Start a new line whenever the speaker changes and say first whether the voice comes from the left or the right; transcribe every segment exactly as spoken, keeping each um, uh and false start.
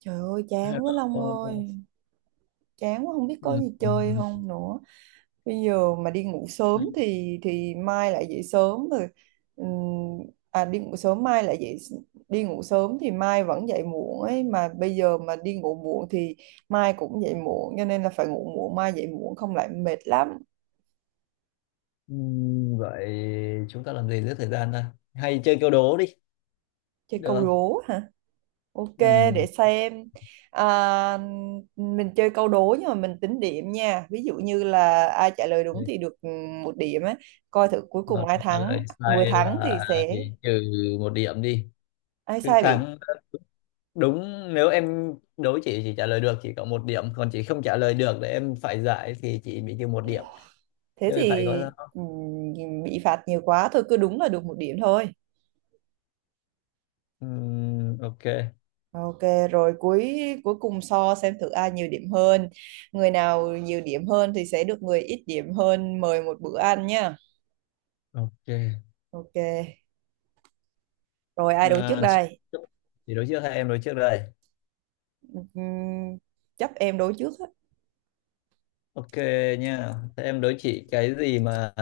right: Trời ơi chán quá
left: Hello.
right: Long ơi. Chán quá không biết có
left: Ừ,
right: gì
left: ừ,
right: chơi không nữa. Bây giờ mà đi ngủ
left: ừ.
right: sớm thì thì mai lại dậy sớm rồi. Ừm, À, đi ngủ sớm mai lại dậy s- đi ngủ sớm thì mai vẫn dậy muộn ấy. Mà bây giờ mà đi ngủ muộn thì mai cũng dậy muộn. Cho nên là phải ngủ muộn mai dậy muộn không lại mệt lắm.
left: Ừ, Vậy chúng ta làm gì giữa thời gian ta? Hay chơi câu đố đi,
right: Chơi
left: được
right: câu
left: không?
right: đố hả? Ok, để
left: Ừ.
right: xem. à, mình chơi câu đố nhưng mà mình tính điểm nha, ví dụ như là ai trả lời đúng
left: Ok.
right: thì được, ừ, một điểm ấy, coi thử cuối cùng
left: Và
right: ai
left: trả lời
right: thắng, người
left: sai
right: thắng
left: là
right: thì sẽ...
left: bị trừ một điểm đi.
right: ai
left: Cứ
right: sai bị...
left: thắng đúng, nếu em đố chị chỉ trả lời được chỉ có một điểm, còn chị không trả lời được để em phải giải thì chị bị trừ một điểm.
right: thế
left: Chơi phải
right: thì
left: có
right: ừ, bị phạt nhiều quá, thôi cứ đúng là được một điểm thôi.
left: ừ, ok.
right: Ok, rồi cuối cuối cùng so xem thử ai nhiều điểm hơn, người nào nhiều điểm hơn thì sẽ được người ít điểm hơn mời một bữa ăn nha.
left: Ok.
right: Ok, rồi ai đấu trước
left: À, chị,
right: đây?
left: chị đối trước hay em đối trước đây?
right: Ừm, Chấp em đấu trước á.
left: Ok nha. Thế em đối chị, cái gì mà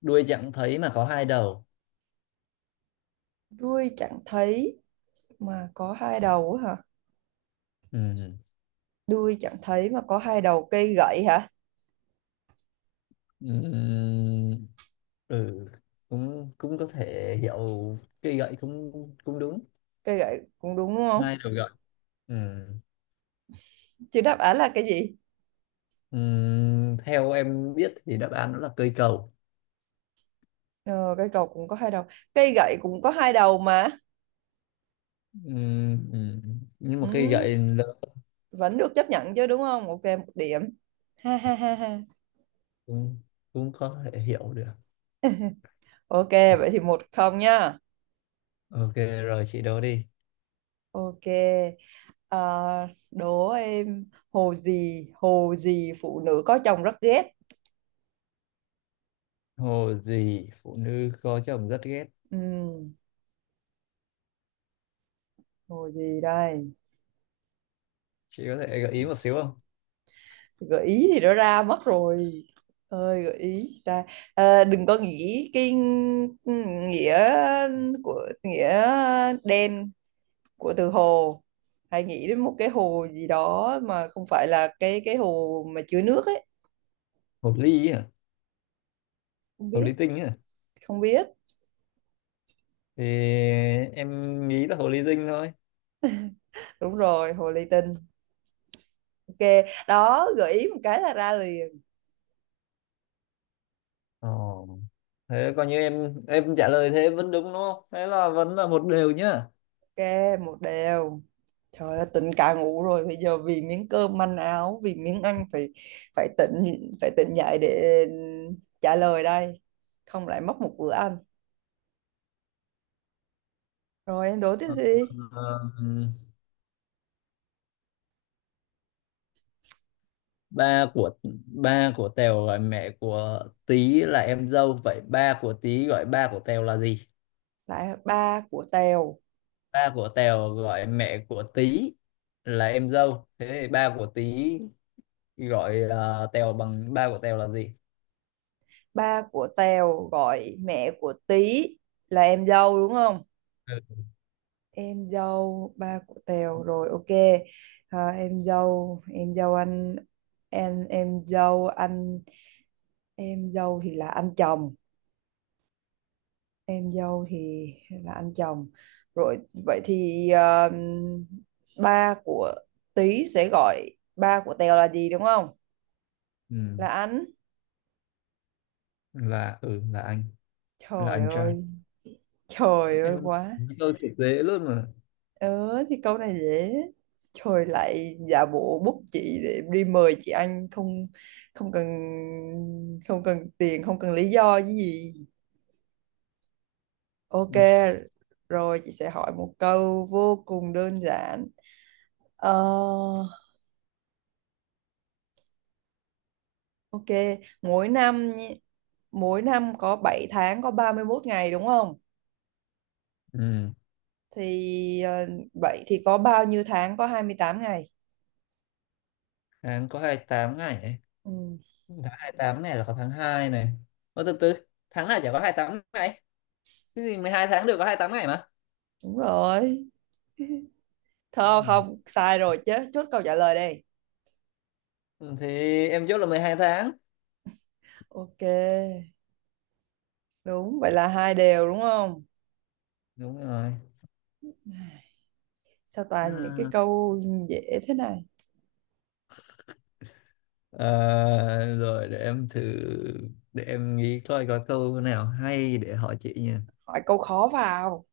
left: đuôi chẳng thấy mà có hai đầu?
right: Đuôi chẳng thấy mà có hai đầu á hả?
left: Ừ.
right: Đuôi chẳng thấy mà có hai đầu, cây gậy hả?
left: Ừ. ừ. ừ. Ừ, cũng cũng có thể hiểu, cây gậy cũng cũng đúng,
right: Cây gậy cũng đúng đúng không?
left: hai đầu gậy. Ừ.
right: Chứ đáp án là cái gì?
left: Ừ. Theo em biết thì đáp án đó là cây cầu.
right: Ờ, cây cầu cũng có hai đầu. Cây gậy cũng có hai đầu mà.
left: Ừ. Ừ. Nhưng mà cây
right: Ừ,
left: gậy lớn
right: vẫn được chấp nhận chứ đúng không? Ok, một điểm. Ha ha ha ha.
left: cũng cũng có thể hiểu được.
right: Ok, vậy thì một không nhá.
left: Ok, rồi chị đố đi.
right: Ok. Ờ, Đố em, hồ gì, hồ gì phụ nữ có chồng rất ghét.
left: Hồ gì phụ nữ có chồng rất ghét?
right: Ừ, hồ gì đây?
left: Chị có thể gợi ý một xíu không?
right: Gợi ý thì đã ra mất rồi. Ơi gợi ý ta, à, đừng có nghĩ cái nghĩa của nghĩa đen của từ hồ, hay nghĩ đến một cái hồ gì đó mà không phải là cái cái hồ mà chứa nước ấy.
left: Hồ ly à?
right: Không
left: Hồ
right: biết.
left: ly tinh à?
right: Không biết.
left: Thì em nghĩ là hồ ly tinh thôi.
right: Đúng rồi, hồ ly tinh. Ok, đó, gợi ý một cái là ra liền.
left: Ồ. Thế coi như em em trả lời thế vẫn đúng đúng không, thế là vẫn là một đều nhá.
right: Ok, một đều. Trời ơi, tỉnh cả ngủ rồi. Bây giờ vì miếng cơm manh áo, vì miếng ăn phải phải tỉnh phải tỉnh dậy để trả lời đây. Không lại mất một bữa ăn. Rồi em đố tiếp
left: Ờ,
right: đi.
left: ba của ba của Tèo gọi mẹ của Tí là em dâu, vậy ba của Tí gọi ba của Tèo là gì?
right: Lại ba của Tèo.
left: Ba của Tèo gọi mẹ của Tí là em dâu, thế thì ba của Tí gọi uh, Tèo, bằng ba của Tèo là gì?
right: Ba của Tèo gọi mẹ của Tí là em dâu đúng không?
left: Ừ.
right: Em dâu ba của Tèo, rồi ok. À, em dâu em dâu anh em em dâu anh em dâu thì là anh chồng, em dâu thì là anh chồng, rồi vậy thì ờ, ba của Tý sẽ gọi ba của Tèo là gì đúng không?
left: Ừ,
right: Là anh.
left: là ừ là anh, là
right: Trời
left: anh trai
right: ơi. Trời ơi
left: em.
right: quá.
left: Câu thì dễ luôn mà.
right: Ờ thì câu này dễ. Trời lại giả bộ, bút chị để em đi mời chị anh không, không cần, không cần tiền không cần lý do cái gì. Ok,
left: Ừ.
right: rồi chị sẽ hỏi một câu vô cùng đơn giản. Ờ, Ok, mỗi năm mỗi năm có bảy tháng có ba mươi mốt ngày đúng không?
left: Ừ.
right: Thì ờ, vậy thì có bao nhiêu tháng có hai mươi tám ngày?
left: Tháng có hai mươi tám ngày ấy.
right: Ừ,
left: Tháng hai mươi tám này là có tháng hai này. Ô, từ từ, tháng nào chả có hai mươi tám ngày, cái gì mười hai tháng đều có hai mươi tám ngày mà.
right: đúng rồi.
left: Đúng
right: Thôi
left: rồi.
right: không, sai rồi chứ, chốt câu trả lời đây.
left: Ừ, thì em chốt là mười hai tháng.
right: Ok, đúng, vậy là hai đều đúng không?
left: Đúng rồi.
right: Ai, sao toàn những cái
left: À,
right: câu dễ thế này?
left: ờ, rồi để em thử, để em nghĩ coi có câu nào hay để hỏi chị nha.
right: Hỏi câu khó vào.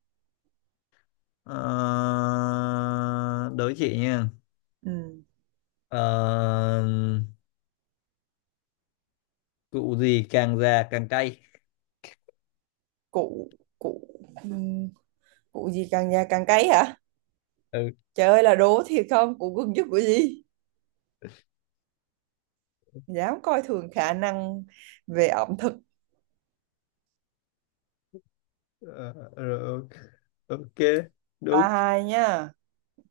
left: Ờ, đối chị nha.
right: Ừ,
left: Ờ, cụ gì càng già càng cay?
right: cụ cụ ừ, cụ gì càng già càng cấy hả?
left: Ừ.
right: Trời ơi, là đố thiệt không? Cụ gừng chứ cụ gì? Dám coi thường khả năng về ẩm thực.
left: Ờ, rồi, ok. Ok,
right: Ba
left: đúng.
right: hai nha,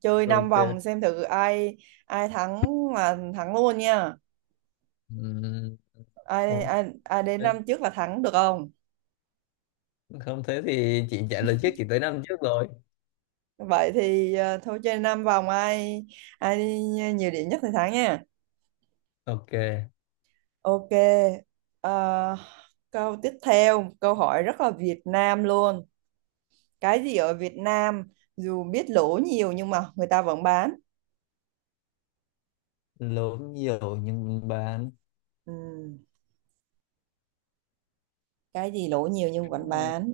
right: chơi năm
left: Ok.
right: vòng xem thử ai ai thắng là thắng luôn nha.
left: Ừm,
right: Ai
left: ok.
right: ai, Ai đến năm trước là thắng được không?
left: Không, thế thì chị trả lời trước, chị tới năm trước rồi.
right: Vậy thì ờ, thôi chơi năm vòng, ai ai đi nhiều điểm nhất thì thắng nha.
left: Ok.
right: Ok. ờ, Câu tiếp theo, câu hỏi rất là Việt Nam luôn. Cái gì ở Việt Nam dù biết lỗ nhiều nhưng mà người ta vẫn bán?
left: Lố nhiều nhưng mình bán?
right: Ừm, cái gì lỗ nhiều nhưng vẫn
left: Ờ,
right: bán?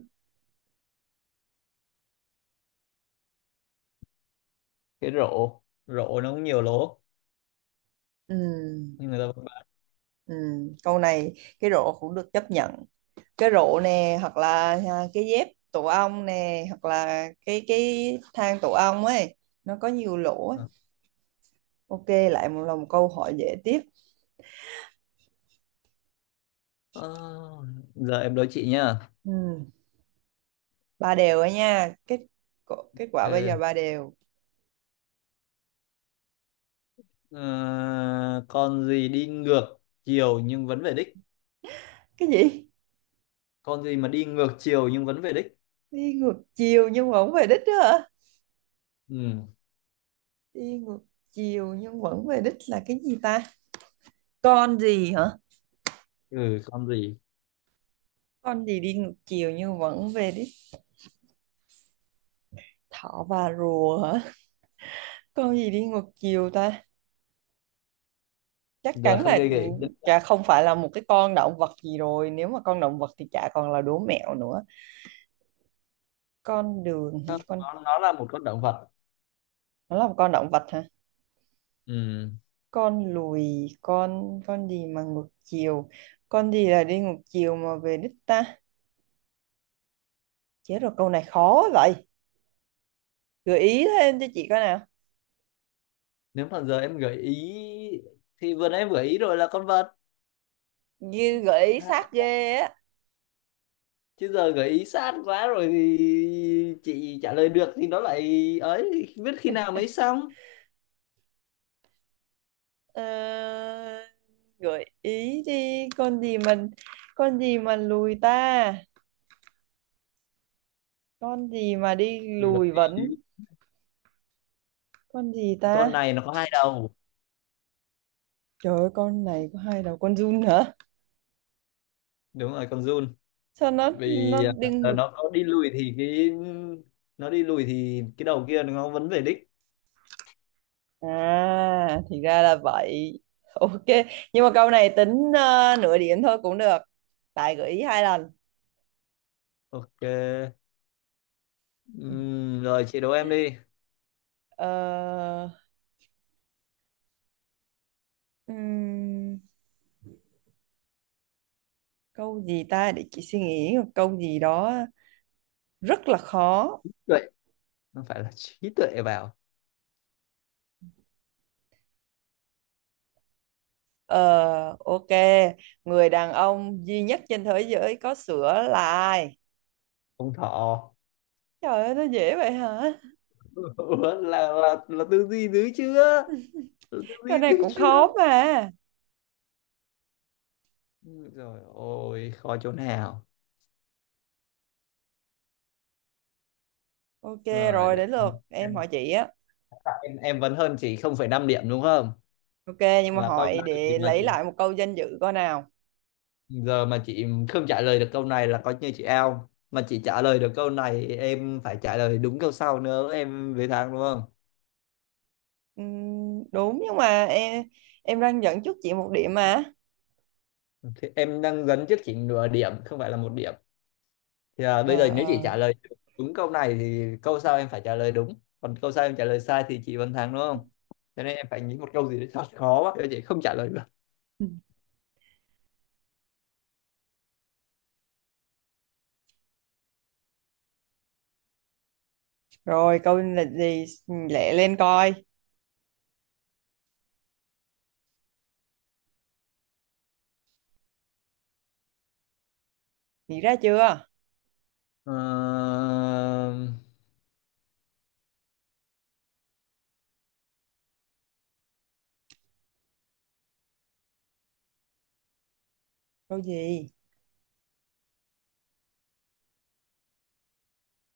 left: cái rổ, rổ nó cũng nhiều lố
right: Ừm.
left: nhưng người ta vẫn bán.
right: Ừ, câu này cái rổ cũng được chấp nhận. Cái rổ nè, hoặc là à, cái dép tổ ong nè, hoặc là cái cái thang tổ ong ấy, nó có nhiều lỗ ấy. Ok, lại một là một câu hỏi dễ tiếp.
left: Ờ, giờ em đố chị nhá.
right: Ừ, ba đều ấy nha, kết co- kết quả bây giờ
left: Ok.
right: ba đều.
left: Ờ, con gì đi ngược chiều nhưng vẫn về đích?
right: Cái gì
left: Con gì mà đi ngược chiều nhưng vẫn về đích?
right: đi ngược chiều nhưng vẫn về đích đó hả?
left: Ừ.
right: Đi ngược chiều nhưng vẫn về đích là cái gì ta, con gì hả?
left: Ừ, con gì.
right: Con gì đi ngược chiều nhưng vẫn về đích? Thỏ và rùa hả? Con gì đi ngược chiều ta? Chắc
left: Giờ
right: chắn
left: không
right: là
left: chơi gợi ý nữa.
right: chả không phải là một cái con động vật gì rồi, nếu mà con động vật thì chả còn là đố mẹo nữa. Con đường hả?
left: Không,
right: Con,
left: nó nó là một con động vật.
right: nó là một con động vật hả?
left: Ừ.
right: Con lùi, con con gì mà ngược chiều, con gì là đi ngược chiều mà về đích ta? Chết rồi, câu này khó vậy. Gợi ý thêm cho chị coi nào.
left: Nếu mà giờ em gợi ý thì vừa nãy em gợi ý rồi, là con vật,
right: Như gợi ý
left: là con.
right: sát ghê á.
left: Chứ giờ gợi ý sát quá rồi thì chị trả lời được thì nó lại ấy, biết khi nào mới xong.
right: Ờ, gợi ý đi, con gì mình, con gì mà lùi ta, con gì mà đi
left: Gợi
right: lùi
left: ý
right: vẫn... con gì ta?
left: con này nó có hai đầu.
right: Trời ơi, con này có hai đầu, con giun hả?
left: Đúng rồi, con giun.
right: Sao nó
left: Vì
right: nó đinh
left: ờ,
right: ngực?
left: nó có đi lùi thì cái nó đi lùi thì cái đầu kia nó vẫn về đích.
right: À thì ra là vậy. Ok, nhưng mà câu này tính ờ, nửa điểm thôi cũng được. Tài gợi ý hai lần.
left: Ok. Ừm, rồi chị đố em đi.
right: Ờ, ừm, câu gì ta, để chị suy nghĩ một câu gì đó rất là khó.
left: Tuệ. Không phải là trí tuệ vào.
right: Ờ, ok, người đàn ông duy nhất trên thế giới có sữa là ai?
left: Ông thọ.
right: Trời ơi, nó dễ vậy hả?
left: Ủa, là, là là tư duy dữ chưa, là tư
right: Câu
left: duy
right: này
left: dữ
right: cũng
left: chưa.
right: khó mà.
left: Rồi ôi khó chỗ nào?
right: Ok,
left: Rồi
right: rồi
left: để
right: đến lượt
left: em
right: em
left: em
right: hỏi chị á.
left: em em vẫn hơn chị không phẩy năm điểm đúng không?
right: Ok, nhưng mà
left: Và câu
right: hỏi
left: này thì
right: để
left: mà
right: lấy
left: chị,
right: lại một câu danh dự coi nào.
left: giờ mà chị không trả lời được câu này là coi như chị out, mà chị trả lời được câu này em phải trả lời đúng câu sau nữa em về thắng đúng không.
right: Ừm, đúng, nhưng mà em em đang dẫn trước chị một điểm mà.
left: Thì em đang dẫn trước chị nửa điểm không phải là một điểm. Thì à, bây
right: Ờ,
left: giờ nếu chị
right: ờ.
left: trả lời đúng câu này thì câu sau em phải trả lời đúng, còn câu sau em trả lời sai thì chị vẫn thắng đúng không. Cho nên em phải nghĩ một câu gì đó thật khó quá để chị không trả lời được.
right: Ừ. Rồi câu là gì? Lẹ lên coi. Nghĩ ra chưa? Câu gì?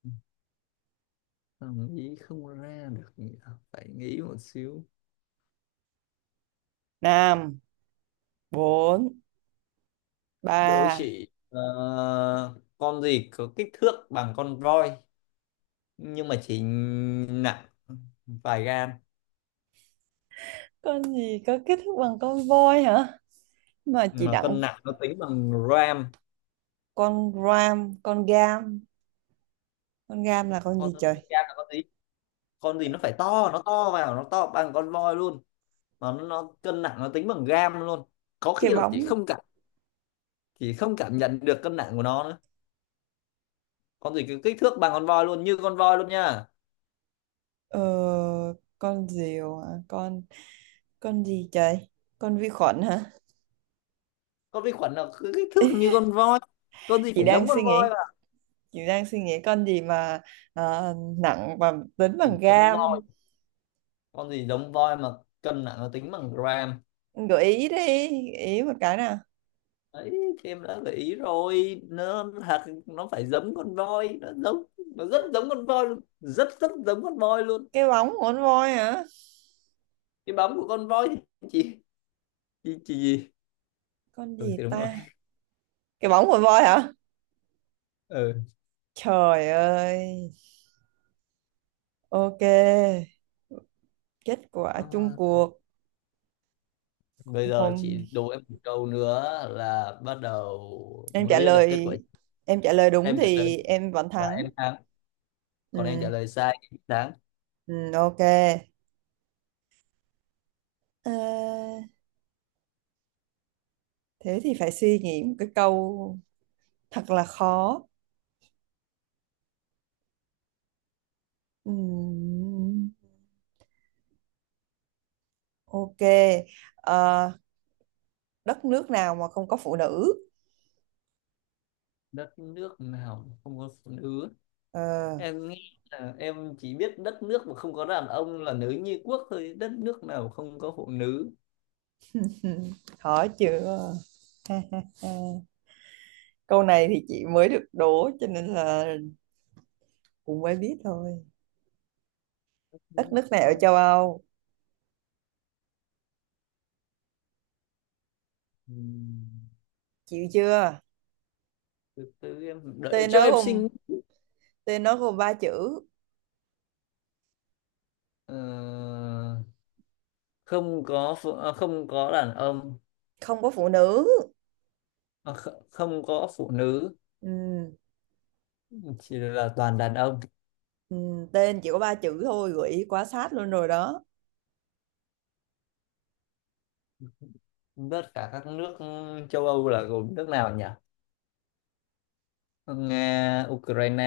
left: Ờ, sao nghĩ không ra được nhỉ? Phải nghĩ một xíu.
right: Năm, bốn,
left: Đố
right: ba.
left: chị ờ, con gì có kích thước bằng con voi nhưng mà chỉ nặng vài gram,
right: Con gì có kết thúc bằng con voi hả? Mà chị
left: mà
right: đặng
left: cân nặng nó tính bằng gram.
right: con ram, con gam. Con gam là con
left: Con
right: gì
left: gram
right: trời?
left: là con gì? Con gì nó phải to, nó to vào, nó to bằng con voi luôn. Mà nó, nó cân nặng nó tính bằng gram luôn. Có khi
right: Cái
left: là chị
right: bóng.
left: không cảm, chị không cảm nhận được cân nặng của nó nữa. Con gì cứ kích thước bằng con voi luôn, như con voi luôn nha.
right: Ờ, con diều hả? Con con gì trời? Con vi khuẩn hả?
left: Con vi khuẩn là cứ kích thước như con voi? Con gì
right: Chị
left: phải
right: đang
left: giống
right: suy
left: con voi,
right: nghĩ, chị đang suy nghĩ con gì mà ờ, nặng và tính bằng
left: gì giống voi,
right: gam.
left: con gì giống voi mà cân nặng nó tính bằng gram?
right: Gợi ý đi, gợi ý một cái nào.
left: Ấy thì em đã gợi ý rồi, nó thật nó phải giống con voi, nó giống, nó rất giống con voi luôn, rất rất giống con voi luôn.
right: Cái bóng của con voi hả?
left: Cái bóng của con voi. Thì chị chị chỉ gì?
right: Con
left: Ừ,
right: gì
left: thì đúng rồi.
right: ta? Cái bóng của voi hả?
left: Ừ.
right: Trời ơi. Ok, kết quả chung
left: Ờ,
right: cuộc.
left: bây giờ
right: Không,
left: chị đố em một câu nữa là bắt đầu
right: em
left: mới
right: trả
left: biết được kết quả.
right: lời em trả lời đúng
left: Em trả lời
right: thì em vẫn
left: và
right: thắng.
left: em thắng, còn em trả
right: Ừ,
left: lời sai em thắng.
right: ừ, ok. Ờ, Thế thì phải suy nghĩ một cái câu thật là khó. Ừm, ok. Ờ, Đất nước nào mà không có phụ nữ?
left: Đất nước nào không có phụ nữ?
right: Ờ,
left: Em nghĩ là em chỉ biết đất nước mà không có đàn ông là nữ nhi quốc thôi, đất nước nào không có phụ nữ?
right: khó chưa? Câu này thì chị mới được đố cho nên là cũng mới biết thôi. Đất nước nào ở
left: Không.
right: châu Âu?
left: Ừm,
right: Chịu chưa?
left: từ từ em đợi
right: Tên
left: cho
right: nó
left: em
right: gồm
left: sinh.
right: Tên nó gồm ba chữ,
left: Ờ, không có phụ, à, không có đàn ông.
right: không có phụ nữ.
left: À, kh- không có phụ nữ,
right: Ừm,
left: chỉ là toàn đàn ông.
right: ừm, tên chỉ có ba chữ thôi, gợi ý quá sát luôn rồi đó.
left: Tất cả các nước châu Âu là gồm nước nào nhỉ? Nga, Ukraine,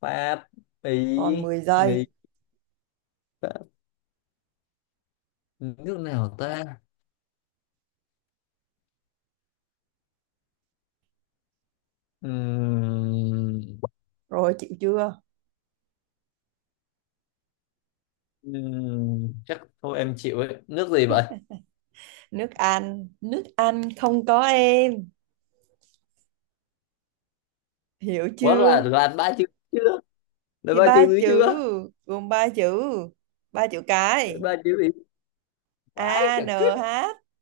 left: Pháp, Ý,
right: Còn mười
left: Mỹ,
right: giây.
left: Pháp, nước nào ta. Ừm.
right: Rồi chịu chưa?
left: Ừm, chắc thôi em chịu ấy, nước gì vậy?
right: Nước Anh, nước Anh không, có em hiểu
left: Quá là
right: chưa?
left: đoàn ba chữ chưa, là
right: Thì
left: ba chữ
right: ba
left: dưới
right: chữ,
left: chưa?
right: gồm ba chữ, ba chữ cái.
left: Ba chữ gì? Vãi
right: A
left: chả
right: N
left: cứt.
right: H,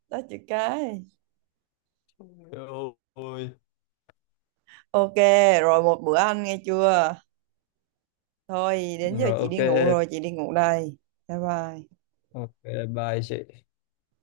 right: đó, chữ cái.
left: Rồi.
right: Ok, rồi một bữa ăn nghe chưa. Thôi đến giờ
left: Rồi
right: chị
left: ok.
right: đi ngủ rồi, chị đi ngủ đây. Bye bye.
left: Ok, bye chị.